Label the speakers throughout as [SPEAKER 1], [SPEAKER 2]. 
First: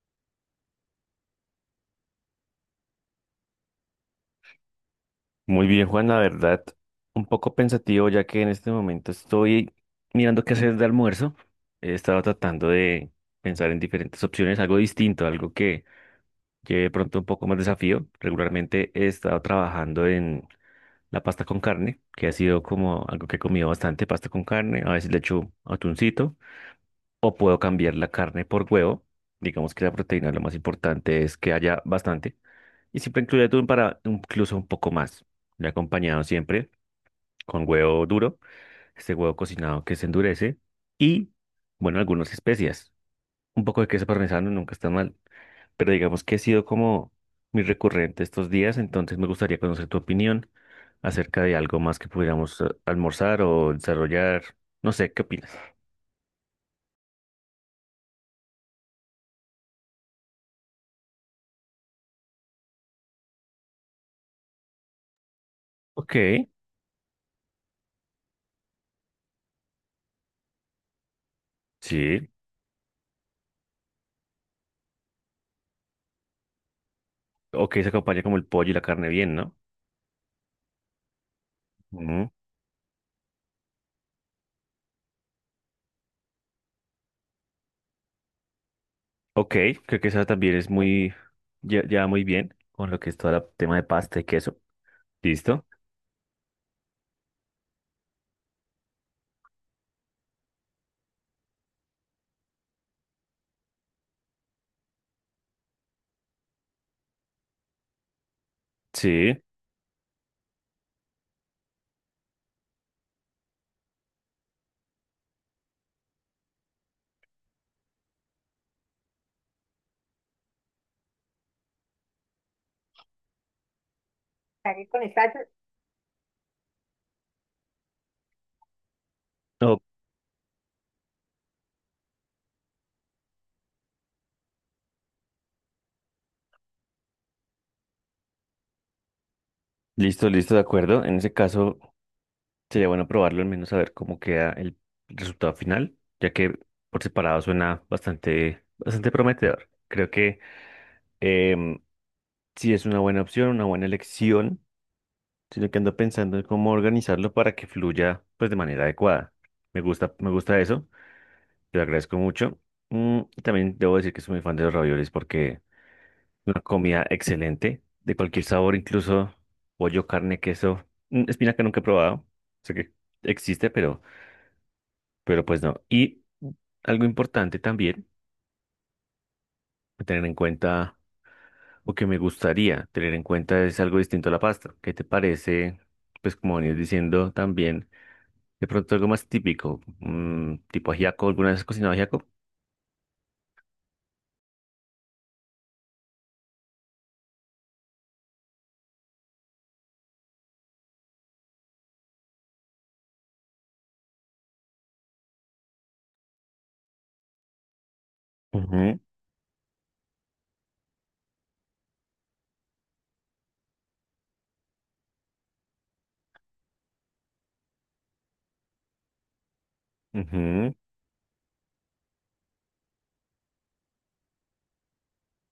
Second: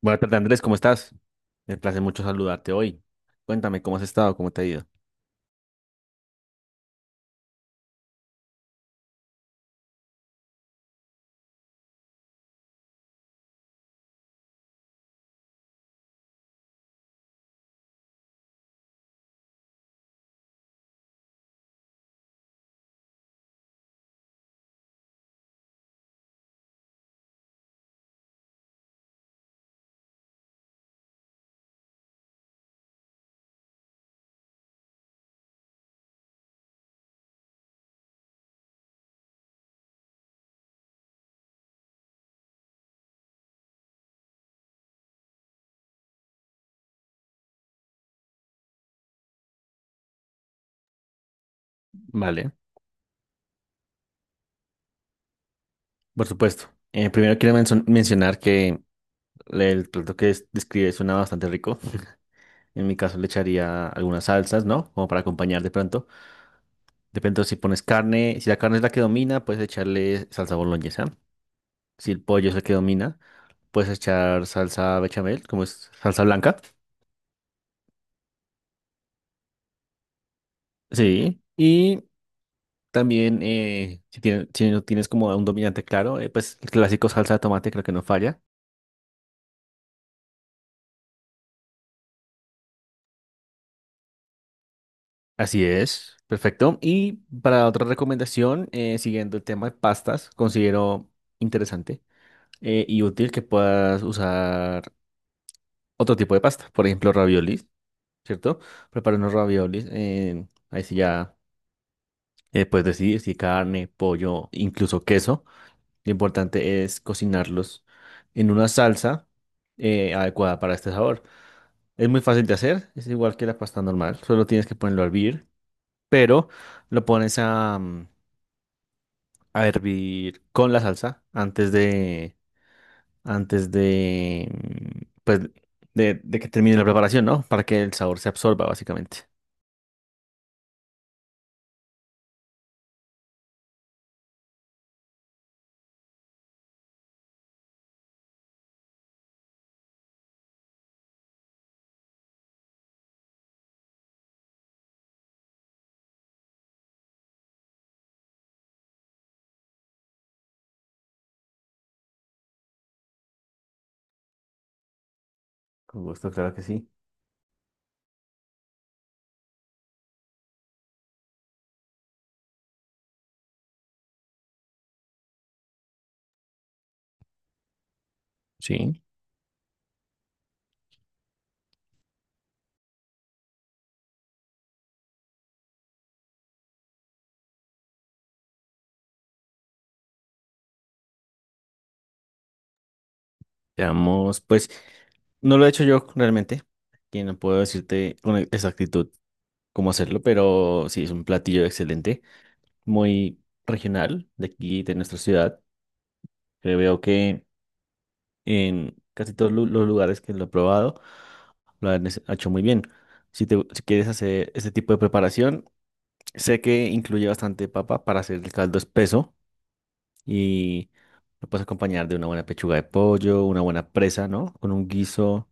[SPEAKER 1] Buenas tardes, Andrés, ¿cómo estás? Me place mucho saludarte hoy. Cuéntame, ¿cómo has estado? ¿Cómo te ha ido?
[SPEAKER 2] Muy bien, Juan, la verdad, un poco pensativo ya que en este momento estoy mirando qué hacer de almuerzo. He estado tratando de pensar en diferentes opciones, algo distinto, algo que lleve de pronto un poco más desafío. Regularmente he estado trabajando en la pasta con carne, que ha sido como algo que he comido bastante, pasta con carne. A veces le echo atuncito o puedo cambiar la carne por huevo. Digamos que la proteína lo más importante es que haya bastante y siempre incluye atún para incluso un poco más. Le he acompañado siempre con huevo duro, este huevo cocinado que se endurece y, bueno, algunas especias. Un poco de queso parmesano nunca está mal, pero digamos que ha sido como muy recurrente estos días, entonces me gustaría conocer tu opinión acerca de algo más que
[SPEAKER 1] Vale,
[SPEAKER 2] pudiéramos almorzar o desarrollar. No sé, ¿qué opinas?
[SPEAKER 1] por supuesto. Primero quiero mencionar que el plato que describe suena bastante rico. En mi caso le echaría algunas salsas, ¿no? Como para acompañar de pronto.
[SPEAKER 2] Ok,
[SPEAKER 1] De pronto si pones carne, si la carne es la que domina, puedes echarle salsa boloñesa. Si el
[SPEAKER 2] sí.
[SPEAKER 1] pollo es el que domina, puedes echar salsa bechamel, como es salsa blanca.
[SPEAKER 2] Ok, se acompaña como el pollo y la carne bien, ¿no?
[SPEAKER 1] Sí. Y
[SPEAKER 2] Ujú.
[SPEAKER 1] también, si, si no tienes como un dominante claro, pues el clásico salsa de tomate creo que no falla.
[SPEAKER 2] Ok, creo que esa también es muy, ya, ya muy bien con lo que es todo el tema de pasta y queso.
[SPEAKER 1] Así
[SPEAKER 2] ¿Listo?
[SPEAKER 1] es, perfecto. Y para otra recomendación, siguiendo el tema de pastas, considero interesante y útil que puedas usar otro tipo de pasta, por ejemplo, raviolis, ¿cierto? Prepara unos
[SPEAKER 2] Sí.
[SPEAKER 1] raviolis, ahí sí ya puedes decidir si carne, pollo, incluso queso. Lo importante es cocinarlos en una salsa adecuada para este sabor. Es muy fácil de hacer, es igual que la pasta normal, solo tienes que ponerlo a hervir, pero lo pones a, a
[SPEAKER 2] Oh,
[SPEAKER 1] hervir con la salsa antes de, de, que termine la preparación, ¿no? Para que el sabor se absorba, básicamente.
[SPEAKER 2] listo, listo, de acuerdo. En ese caso, sería bueno probarlo, al menos saber cómo queda el resultado final, ya que por separado suena bastante, bastante prometedor. Creo que em, sí es una buena opción, una buena elección, sino que ando pensando en cómo organizarlo para que fluya pues de manera adecuada. Me gusta eso, te lo agradezco mucho. Y también debo decir que soy muy fan de los raviolis porque
[SPEAKER 1] Con gusto, claro
[SPEAKER 2] una
[SPEAKER 1] que sí.
[SPEAKER 2] comida excelente, de cualquier sabor, incluso pollo, carne, queso, espinaca nunca he probado, sé que existe, pero, pues no. Y algo importante también
[SPEAKER 1] Sí,
[SPEAKER 2] a tener en cuenta, o que me gustaría tener en cuenta, es algo distinto a la pasta. ¿Qué te parece? Pues como venías diciendo también, de pronto algo más típico, tipo ajiaco, ¿alguna vez has cocinado ajiaco?
[SPEAKER 1] veamos, pues no lo he hecho yo realmente, que no puedo decirte con exactitud cómo hacerlo, pero sí, es un platillo excelente, muy regional de aquí, de nuestra ciudad, que veo que en
[SPEAKER 2] Ujú,
[SPEAKER 1] casi todos los lugares que lo he probado lo han hecho muy bien. Si te, si quieres hacer este tipo de preparación, sé que incluye bastante papa para hacer el caldo espeso
[SPEAKER 2] ujú,
[SPEAKER 1] y lo puedes acompañar de una buena pechuga de pollo, una buena presa, ¿no? Con un guiso.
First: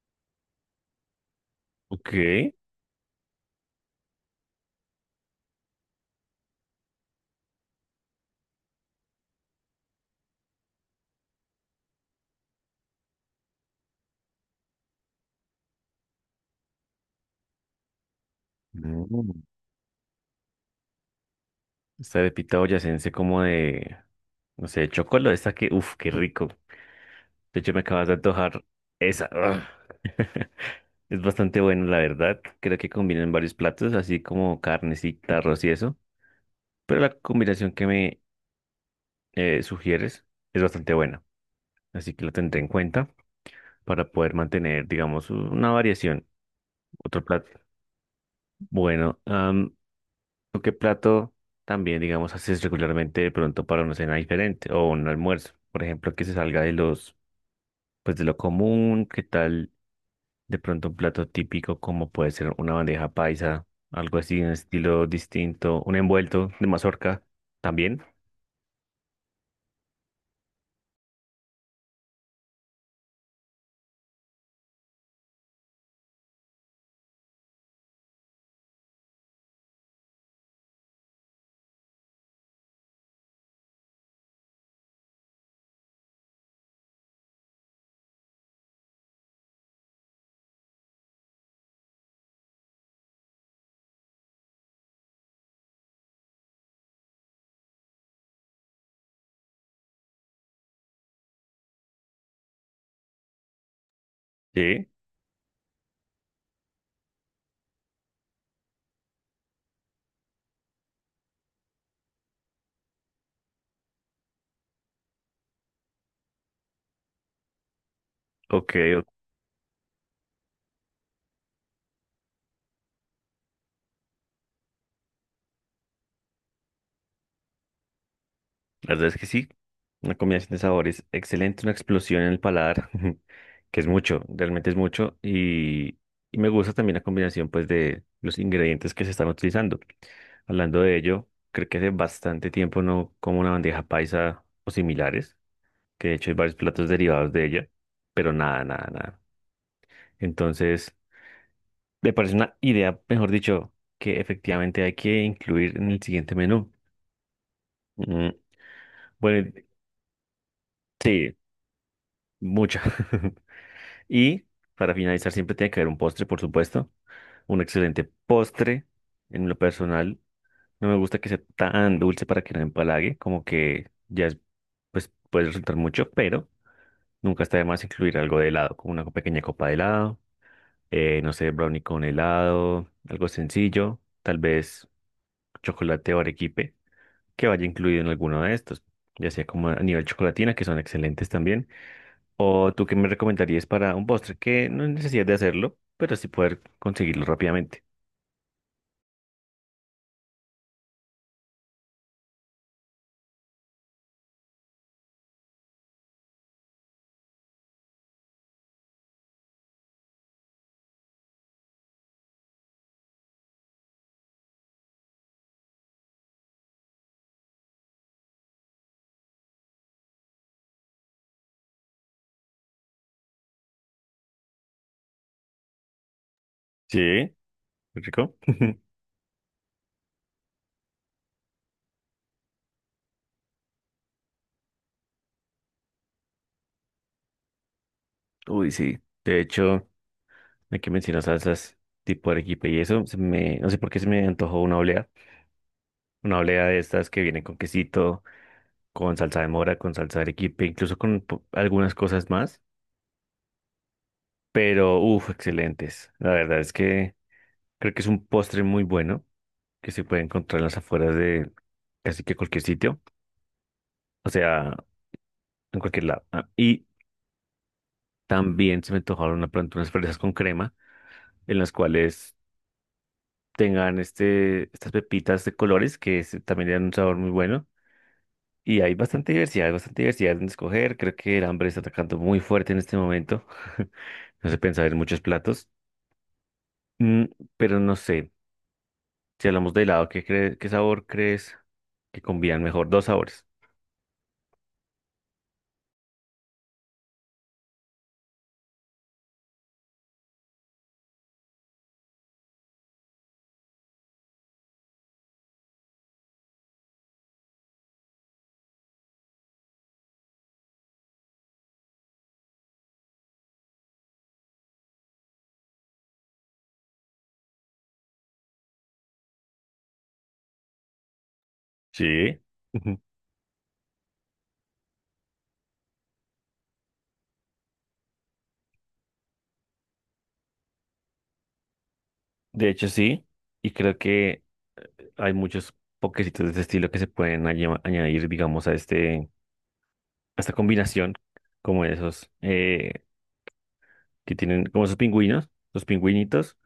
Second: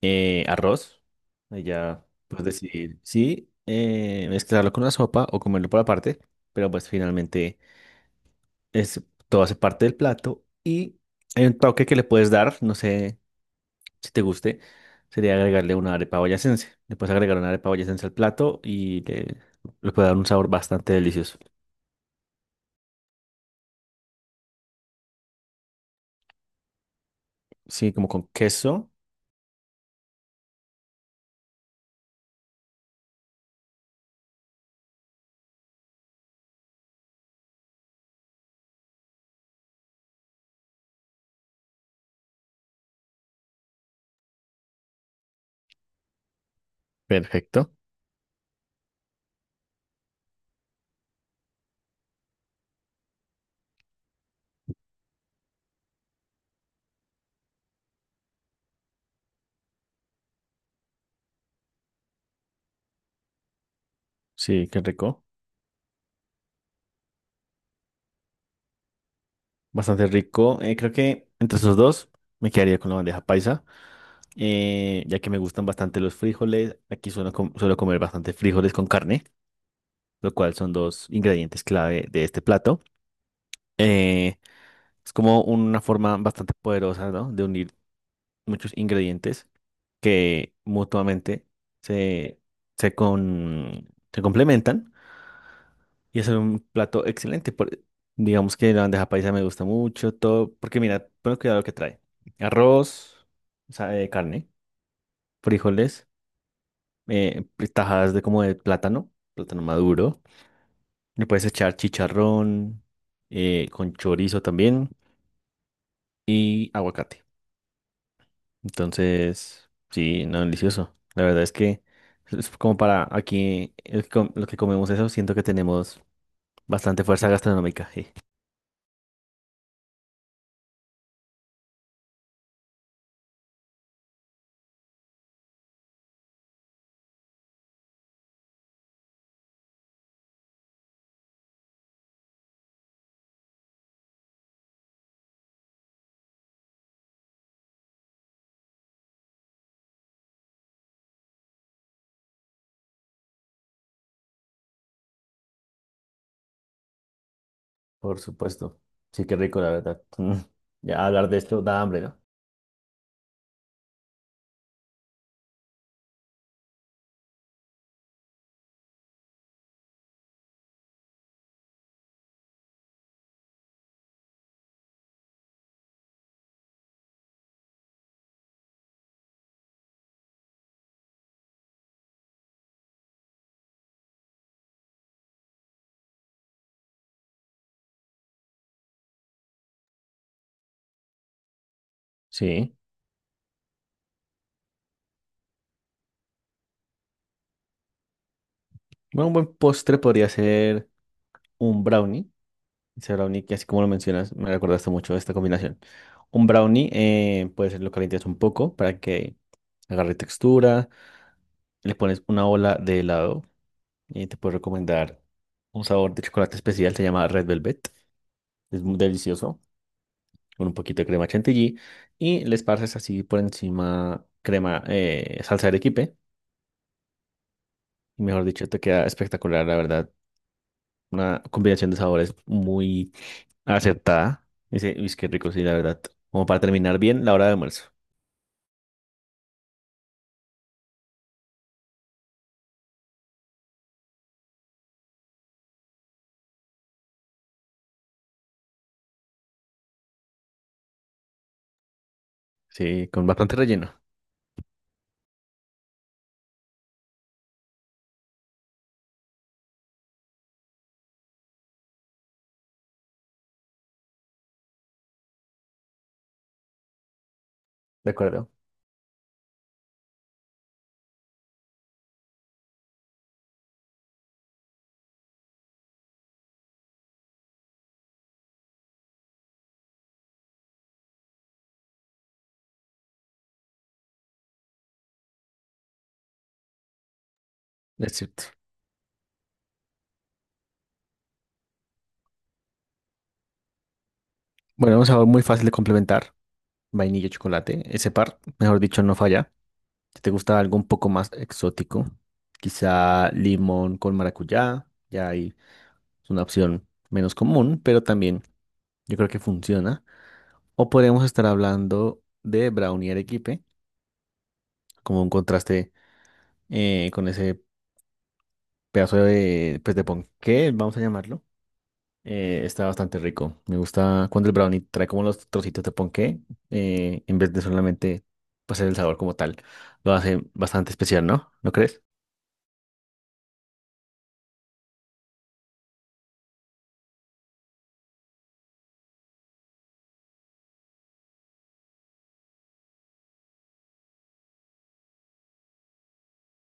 [SPEAKER 1] Arroz. Allá
[SPEAKER 2] ok.
[SPEAKER 1] puedes decidir si mezclarlo con una sopa o comerlo por aparte, pero pues finalmente es, todo hace parte del plato y hay un toque que le puedes dar, no sé si te guste, sería agregarle una arepa boyacense. Le puedes agregar una arepa boyacense al plato y
[SPEAKER 2] Mm,
[SPEAKER 1] le puede dar un sabor bastante delicioso.
[SPEAKER 2] Esta arepita boyacense como de, no sé, chocolate esa que, uff, qué rico. De hecho, me
[SPEAKER 1] Sí,
[SPEAKER 2] acabas
[SPEAKER 1] como
[SPEAKER 2] de
[SPEAKER 1] con
[SPEAKER 2] antojar
[SPEAKER 1] queso.
[SPEAKER 2] esa. Ugh. Es bastante bueno, la verdad. Creo que combinan varios platos, así como carnecita, arroz y eso. Pero la combinación que me sugieres es bastante buena. Así que lo tendré en cuenta para poder mantener, digamos, una variación. Otro plato.
[SPEAKER 1] Perfecto.
[SPEAKER 2] Bueno, ¿tú qué plato también, digamos, haces regularmente de pronto para una cena diferente o un almuerzo? Por ejemplo, que se salga de los, pues, de lo común. ¿Qué tal? De pronto un plato típico como puede ser una bandeja paisa, algo así, un
[SPEAKER 1] Sí, qué
[SPEAKER 2] estilo
[SPEAKER 1] rico.
[SPEAKER 2] distinto, un envuelto de mazorca también.
[SPEAKER 1] Bastante rico. Creo que entre esos dos me quedaría con la bandeja paisa. Ya que me gustan bastante los frijoles. Aquí suelo, suelo comer bastante frijoles con carne, lo cual son dos ingredientes clave de este plato. Eh, es como una forma bastante poderosa, ¿no? De unir muchos ingredientes que mutuamente se, se, con- se complementan y hacer un plato excelente. Digamos que la bandeja paisa me gusta mucho, todo, porque mira, pon cuidado lo que trae. Arroz, o sea, carne,
[SPEAKER 2] Sí,
[SPEAKER 1] frijoles. eh, Tajadas de como de plátano, plátano maduro. Le puedes echar chicharrón con chorizo también y aguacate.
[SPEAKER 2] ok, o-
[SPEAKER 1] Entonces, sí, no, delicioso. La verdad es que es como para aquí el que los que comemos eso, siento que tenemos bastante fuerza gastronómica. Sí.
[SPEAKER 2] la verdad es que sí. Una combinación de sabores excelente, una explosión en el paladar, que es mucho, realmente es mucho. Y me gusta también la combinación pues de los ingredientes que se están utilizando. Hablando de ello, creo que hace bastante tiempo no como una bandeja paisa o similares, que de hecho hay varios platos derivados de ella, pero nada, nada, nada. Entonces, me parece una idea, mejor dicho, que efectivamente hay que incluir en el siguiente menú.
[SPEAKER 1] Por
[SPEAKER 2] Mm,
[SPEAKER 1] supuesto. Sí, qué
[SPEAKER 2] bueno,
[SPEAKER 1] rico, la verdad. Mm. Ya hablar
[SPEAKER 2] sí,
[SPEAKER 1] de esto da hambre, ¿no?
[SPEAKER 2] mucha. Y para finalizar, siempre tiene que haber un postre, por supuesto. Un excelente postre. En lo personal, no me gusta que sea tan dulce para que no empalague, como que ya es, pues puede resultar mucho, pero nunca está de más incluir algo de helado, como una pequeña copa de helado, no sé, brownie con helado, algo sencillo, tal vez. Chocolate o arequipe que vaya incluido en alguno de estos, ya sea como a nivel chocolatina, que son excelentes también, o
[SPEAKER 1] Sí.
[SPEAKER 2] tú qué me recomendarías para un postre que no hay necesidad de hacerlo, pero sí poder conseguirlo rápidamente.
[SPEAKER 1] Bueno, un buen postre podría ser un brownie. Ese brownie, que así como lo mencionas, me recordaste mucho esta combinación. Un brownie, pues lo calientas un poco para que agarre textura. Le pones una ola de helado y te puedo recomendar un sabor de chocolate especial, se llama Red Velvet. Es muy delicioso, con un poquito de crema chantilly. Y le esparces así por encima crema, salsa de arequipe.
[SPEAKER 2] Sí,
[SPEAKER 1] Y
[SPEAKER 2] rico.
[SPEAKER 1] mejor dicho, te queda espectacular, la verdad. Una combinación de sabores muy acertada. Dice, uy, qué rico, sí, la verdad. Como para terminar bien la hora de almuerzo.
[SPEAKER 2] Uy, sí. De hecho, aquí mencionas salsas tipo arequipe y eso, no sé por qué se me antojó una oblea de estas que vienen con quesito, con salsa de mora, con salsa de arequipe, incluso con algunas cosas más,
[SPEAKER 1] Sí, con bastante relleno.
[SPEAKER 2] pero uff, excelentes. La verdad es que creo que es un postre muy bueno que se puede encontrar en las afueras de casi que cualquier sitio, o sea, en cualquier lado. Ah, y
[SPEAKER 1] De acuerdo.
[SPEAKER 2] también se me antojaron de pronto unas fresas con crema en las cuales tengan este, estas pepitas de colores que también le dan un sabor muy bueno. Y hay bastante diversidad en escoger. Creo que el hambre está atacando muy fuerte en este momento. No se pensaba en muchos platos. Mm, pero no
[SPEAKER 1] Es
[SPEAKER 2] sé,
[SPEAKER 1] cierto.
[SPEAKER 2] si hablamos de helado, qué sabor crees que combinan mejor? Dos sabores.
[SPEAKER 1] Bueno, un sabor muy fácil de complementar. Vainilla y chocolate. Ese par, mejor dicho, no falla. Si te gusta algo un poco más exótico, quizá limón con maracuyá. Ya ahí es una opción menos común, pero también yo creo que funciona. O podríamos estar hablando de brownie arequipe, como un contraste con ese pedazo de, pues, de ponqué, vamos a llamarlo.
[SPEAKER 2] Sí.
[SPEAKER 1] Está
[SPEAKER 2] Ujú.
[SPEAKER 1] bastante rico. Me gusta cuando el brownie trae como los trocitos de ponqué, en vez de solamente pasar el sabor como tal. Lo hace bastante especial, ¿no? ¿No crees?
[SPEAKER 2] De hecho, sí, y creo que hay muchos pokecitos de este estilo que se pueden añadir, digamos, a este, a esta combinación, como esos que tienen, como esos pingüinos, los pingüinitos,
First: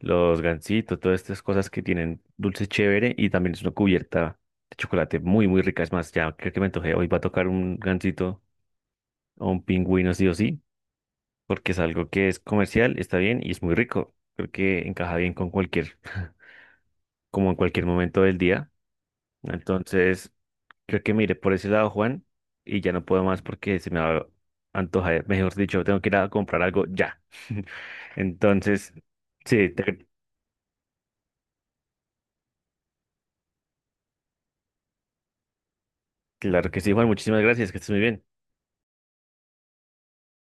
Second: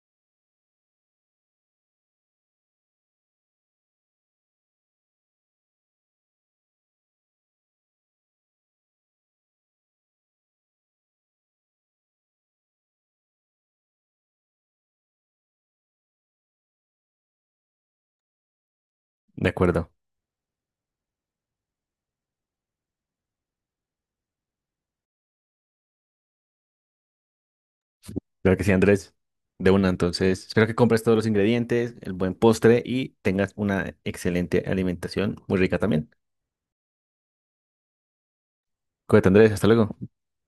[SPEAKER 2] los gansitos, todas estas cosas que tienen dulce chévere y también es una cubierta de chocolate muy, muy rica. Es más, ya creo que me antojé, hoy va a tocar un gansito o un pingüino sí o sí, porque es algo que es comercial, está bien y es muy rico. Creo que encaja bien con cualquier. Como en cualquier momento del día.
[SPEAKER 1] De acuerdo.
[SPEAKER 2] Entonces, creo que mire por ese lado, Juan, y ya no puedo más porque se me va a antojar, mejor dicho, tengo que ir a comprar algo ya.
[SPEAKER 1] Claro que sí,
[SPEAKER 2] Entonces,
[SPEAKER 1] Andrés.
[SPEAKER 2] sí,
[SPEAKER 1] De una, entonces. Espero que compres todos los ingredientes, el buen postre y tengas una excelente alimentación, muy rica también.
[SPEAKER 2] claro que sí, Juan, muchísimas gracias, que estés muy bien.
[SPEAKER 1] Cuídate, Andrés. Hasta luego.